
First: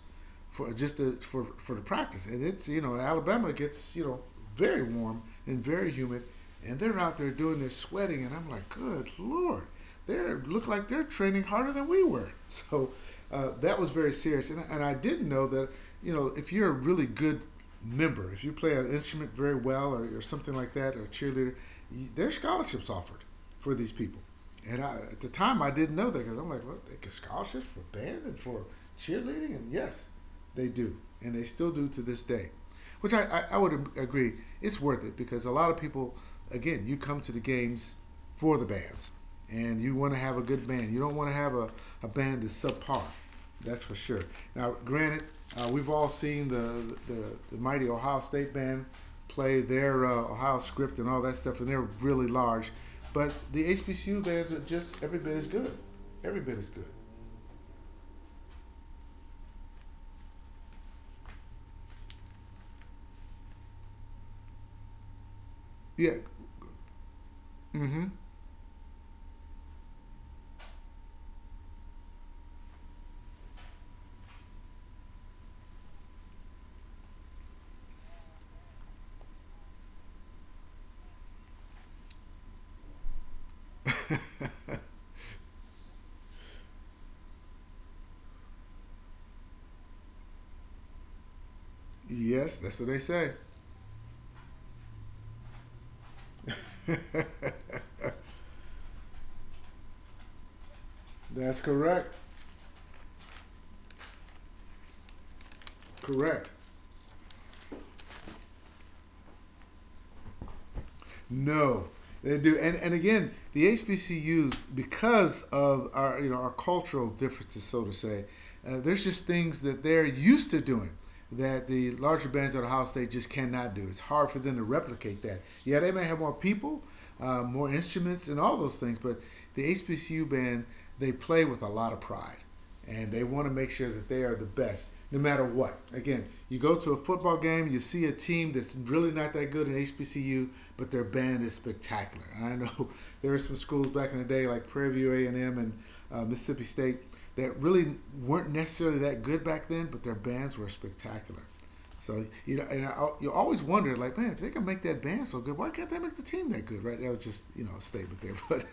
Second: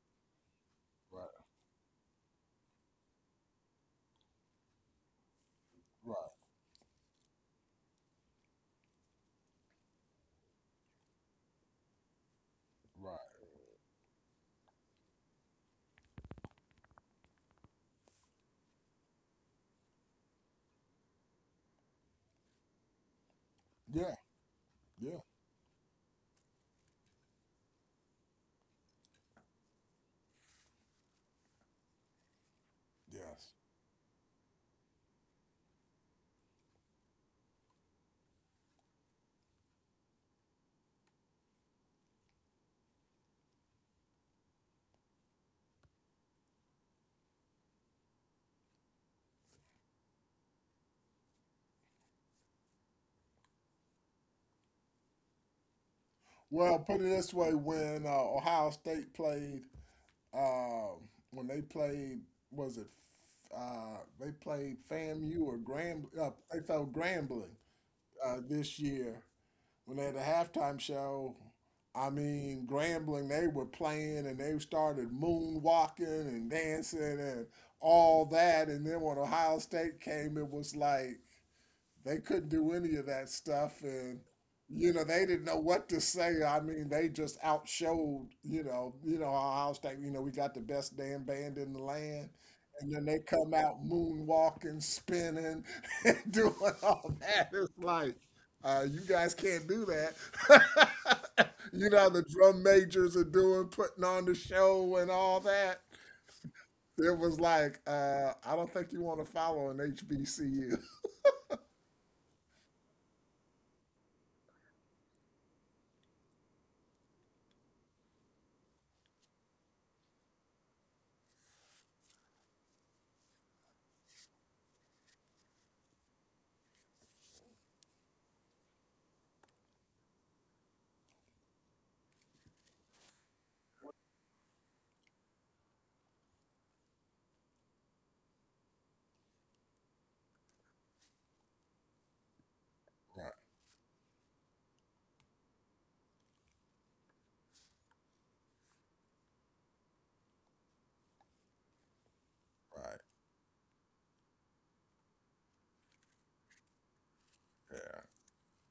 Speaker 1: for just to,
Speaker 2: Right.
Speaker 1: for the practice. And it's Alabama gets very warm and very humid,
Speaker 2: Right.
Speaker 1: and they're out there doing this sweating, and I'm like, good lord, they look like they're training harder than we were. So
Speaker 2: Right.
Speaker 1: that was very serious. And I didn't know that, you know, if you're a really good member, if you play an instrument very well, or something like that, or a cheerleader, there's scholarships offered for these
Speaker 2: Yeah.
Speaker 1: people. And I,
Speaker 2: Yeah.
Speaker 1: at the time, I didn't know that because I'm like, what? They get scholarships for band and for cheerleading? And yes, they do, and they still do to this day, which I, I,
Speaker 2: Yes.
Speaker 1: I would agree. It's worth it because a lot of people, again, you come to the games for the bands, and you want to have a good band. You don't want to have a band that's subpar. That's for sure. Now, granted, we've all seen the mighty Ohio State band play their Ohio script and all that stuff, and they're really large. But the HBCU bands are just every bit as good. Every bit as
Speaker 2: Well,
Speaker 1: good.
Speaker 2: put it this way: when Ohio State played, uh, when they played, was it they played FAMU or Graham?
Speaker 1: Yeah.
Speaker 2: They felt Grambling
Speaker 1: Mm-hmm.
Speaker 2: this year when they had a halftime show. I mean, Grambling, they were playing and they started moonwalking and dancing and all that. And then when Ohio State came, it was like they couldn't do any of that stuff, and you know they didn't know what to say. I mean, they just outshowed, you know, you know, Ohio State, you know, we got the best damn band in the land,
Speaker 1: Yes, that's what
Speaker 2: and
Speaker 1: they
Speaker 2: then they
Speaker 1: say.
Speaker 2: come out moonwalking, spinning and doing all that. It's like, you guys can't do that.
Speaker 1: That's
Speaker 2: You know,
Speaker 1: correct.
Speaker 2: the drum majors are doing, putting on the show and all that.
Speaker 1: Correct.
Speaker 2: It was like, I don't think you want to follow an HBCU.
Speaker 1: No, they do. And again, the HBCUs, because of our our cultural differences, so to say, there's just things that they're used to doing that the larger bands at Ohio State just cannot do. It's hard for them to replicate that. Yeah, they may have more people, more instruments, and all those things, but the HBCU band, they play with a lot of pride, and they want to make sure that they are the best no matter what. Again, you go to a football game, you see a team that's really not that good in HBCU, but their band is spectacular. I know there
Speaker 2: Right.
Speaker 1: were some schools back in the day like Prairie View A&M and M and Mississippi State that really weren't necessarily that good back then, but their bands were spectacular. So, and
Speaker 2: Right.
Speaker 1: I, you always wonder, like, man, if they can make that band so good, why can't they make the team that good, right? That was just a
Speaker 2: Yeah.
Speaker 1: statement there, but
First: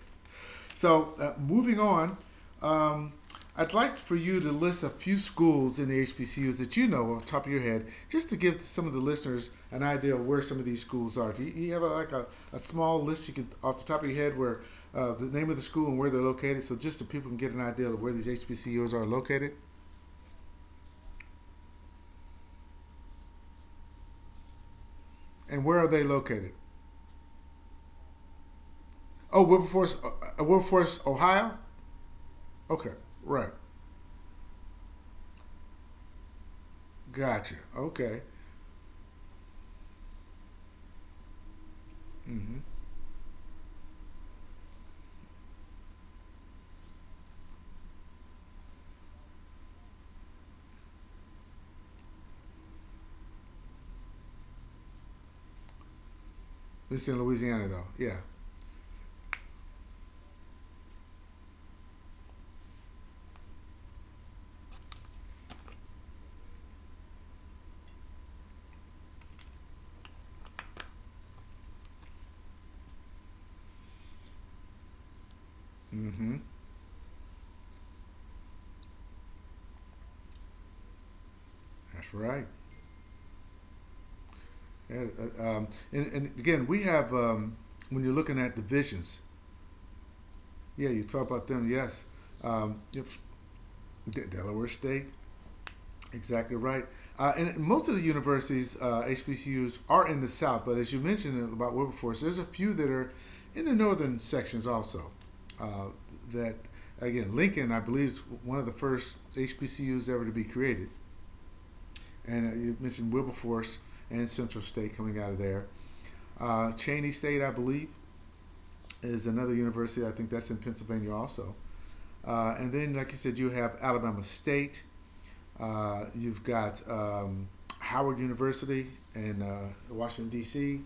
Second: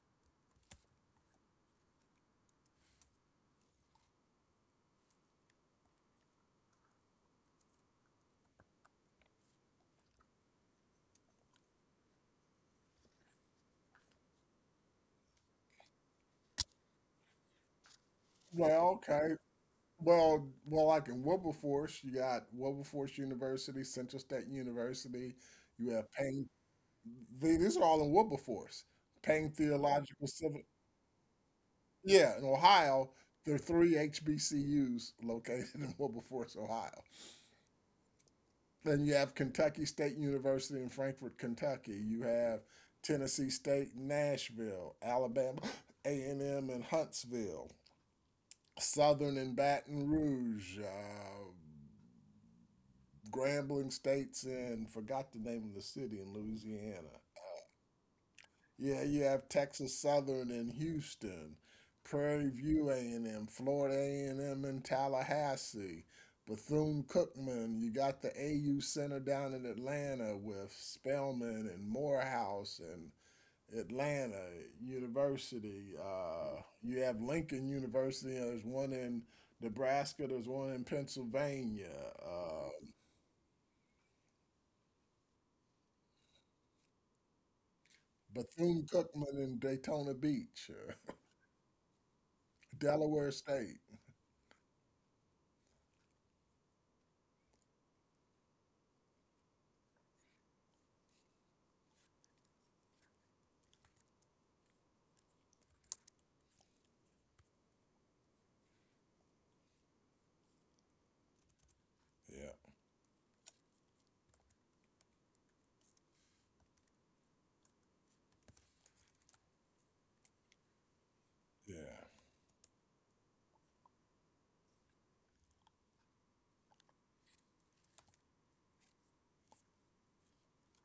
Speaker 1: so moving on, um, I'd like for you to list a few schools in the HBCUs that you know off the top of your head, just to give some of the listeners an idea of where some of these schools are. Do you have a small list you can off the top of your head where the name of the school and where they're located, so just so people can get an idea of where these
Speaker 2: Well,
Speaker 1: HBCUs are
Speaker 2: okay.
Speaker 1: located
Speaker 2: Well, like in Wilberforce, you got Wilberforce University, Central State University.
Speaker 1: and where are
Speaker 2: You
Speaker 1: they
Speaker 2: have Payne.
Speaker 1: located?
Speaker 2: These are all in Wilberforce.
Speaker 1: Oh,
Speaker 2: Payne
Speaker 1: Wilberforce,
Speaker 2: Theological Civil.
Speaker 1: Wilberforce, Ohio.
Speaker 2: Yeah, in
Speaker 1: Okay,
Speaker 2: Ohio,
Speaker 1: right,
Speaker 2: there are three HBCUs located in Wilberforce, Ohio.
Speaker 1: gotcha. Okay,
Speaker 2: Then you have Kentucky State University in Frankfort, Kentucky. You
Speaker 1: mm-hmm.
Speaker 2: have Tennessee State, Nashville, Alabama, A&M in Huntsville, Southern in Baton Rouge. Grambling states and forgot the name of the city in
Speaker 1: This is in
Speaker 2: Louisiana.
Speaker 1: Louisiana though. Yeah,
Speaker 2: Yeah, you have Texas Southern in Houston, Prairie View A&M, Florida A&M in Tallahassee, Bethune-Cookman. You got the AU Center down in Atlanta with Spelman and Morehouse and Atlanta University.
Speaker 1: mm-hmm.
Speaker 2: You have Lincoln University. There's one in Nebraska. There's one in Pennsylvania.
Speaker 1: That's right.
Speaker 2: Uh,
Speaker 1: And, and again, we have, when you're looking at
Speaker 2: Bethune
Speaker 1: divisions,
Speaker 2: Cookman in Daytona Beach.
Speaker 1: yeah, you talk about them, yes. Um,
Speaker 2: Delaware State.
Speaker 1: Delaware State, exactly right. And most of the universities, HBCUs, are in the South, but as you mentioned about Wilberforce, there's a few that are in the northern sections also. Uh, that, again, Lincoln, I believe, is one of the first HBCUs ever to be created. And
Speaker 2: Yeah,
Speaker 1: you mentioned Wilberforce and Central State coming out of there. Cheney State, I believe, is another university. I think that's in Pennsylvania also.
Speaker 2: yeah.
Speaker 1: And then, like you said, you have Alabama State. You've got Howard University in Washington D.C.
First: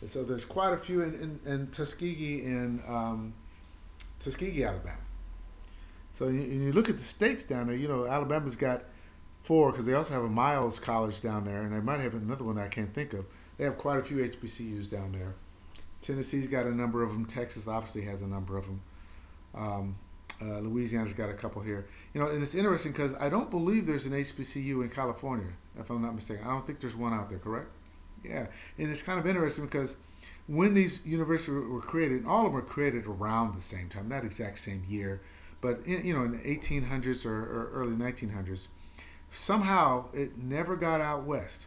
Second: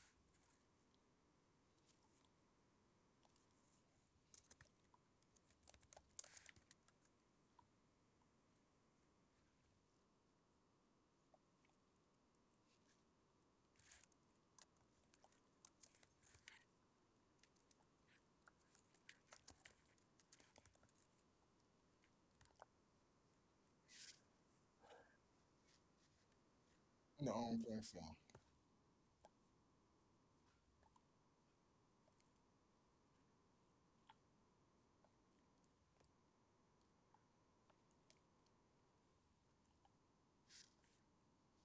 Speaker 1: And so there's quite a few in, in Tuskegee in Tuskegee, Alabama. So you look at the states down there. You know, Alabama's got four because they also have a Miles College down there, and they might have another one I can't think of. They have quite a few HBCUs down there. Tennessee's got a number of them. Texas obviously has a number of them. Um, Louisiana's got a couple here. You know, and it's interesting because I don't believe there's an HBCU in California, if I'm not mistaken. I don't think there's one out
Speaker 2: No, I
Speaker 1: there,
Speaker 2: don't
Speaker 1: correct?
Speaker 2: think so.
Speaker 1: Yeah. And it's kind of interesting because when these universities were created, and all of them were created around the same time, not exact same year, but in, you know, in the 1800s or early 1900s, somehow it never got out west.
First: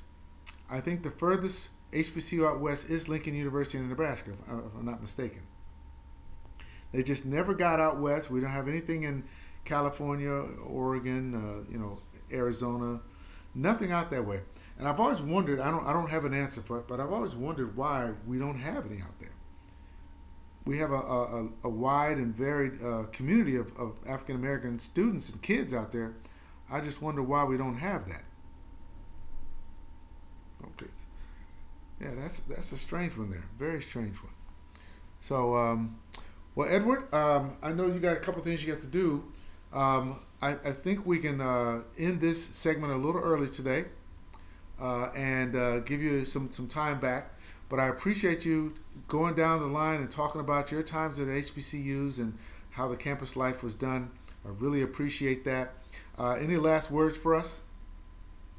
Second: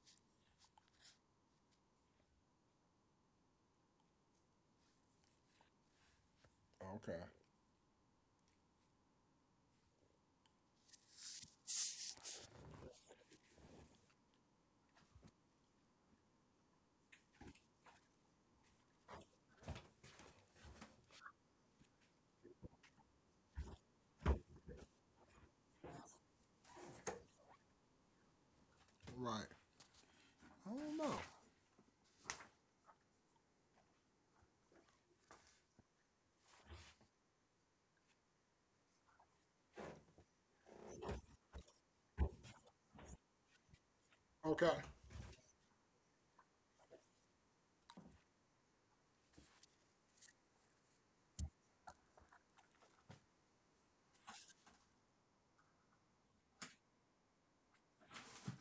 Speaker 1: I think the furthest HBCU out west is Lincoln University in Nebraska, if I'm not mistaken. They
Speaker 2: Okay.
Speaker 1: just never got out west. We don't have anything in California, Oregon, you know, Arizona. Nothing out that way. And I've always wondered. I don't. I don't have an answer for it, but I've always wondered why we don't have any out there. We have a wide and varied community of African American students and kids out there. I just wonder why we don't have that.
Speaker 2: Right. I
Speaker 1: Okay.
Speaker 2: don't
Speaker 1: So,
Speaker 2: know.
Speaker 1: yeah, that's a strange one there. Very strange one. So well, Edward, I know you got a couple things you got to do. I think we can end this segment a little early today,
Speaker 2: Okay.
Speaker 1: and give you some time back. But I appreciate you going down the line and talking about your times at HBCUs and how the campus life was done. I really appreciate that. Any last words for us?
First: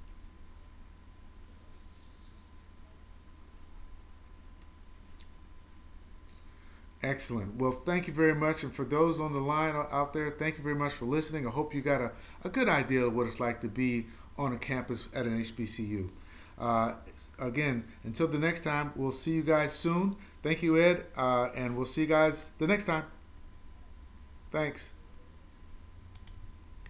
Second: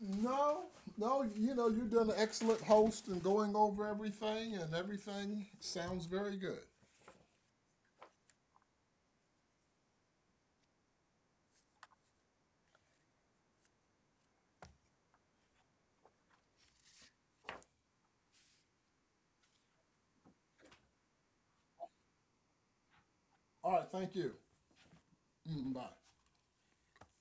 Speaker 2: No, no, you know, you've done an excellent host and going over everything, and everything sounds very good.
Speaker 1: Excellent. Well, thank you very much. And for those on the line out there, thank you very much for listening. I hope you got a good idea of what it's like to be on a campus at an HBCU. Uh, Again, until the next time, we'll see you guys soon. Thank you, Ed, and we'll see you guys the next time.
Speaker 2: All right, thank you.
Speaker 1: Thanks.
Speaker 2: Mm, bye.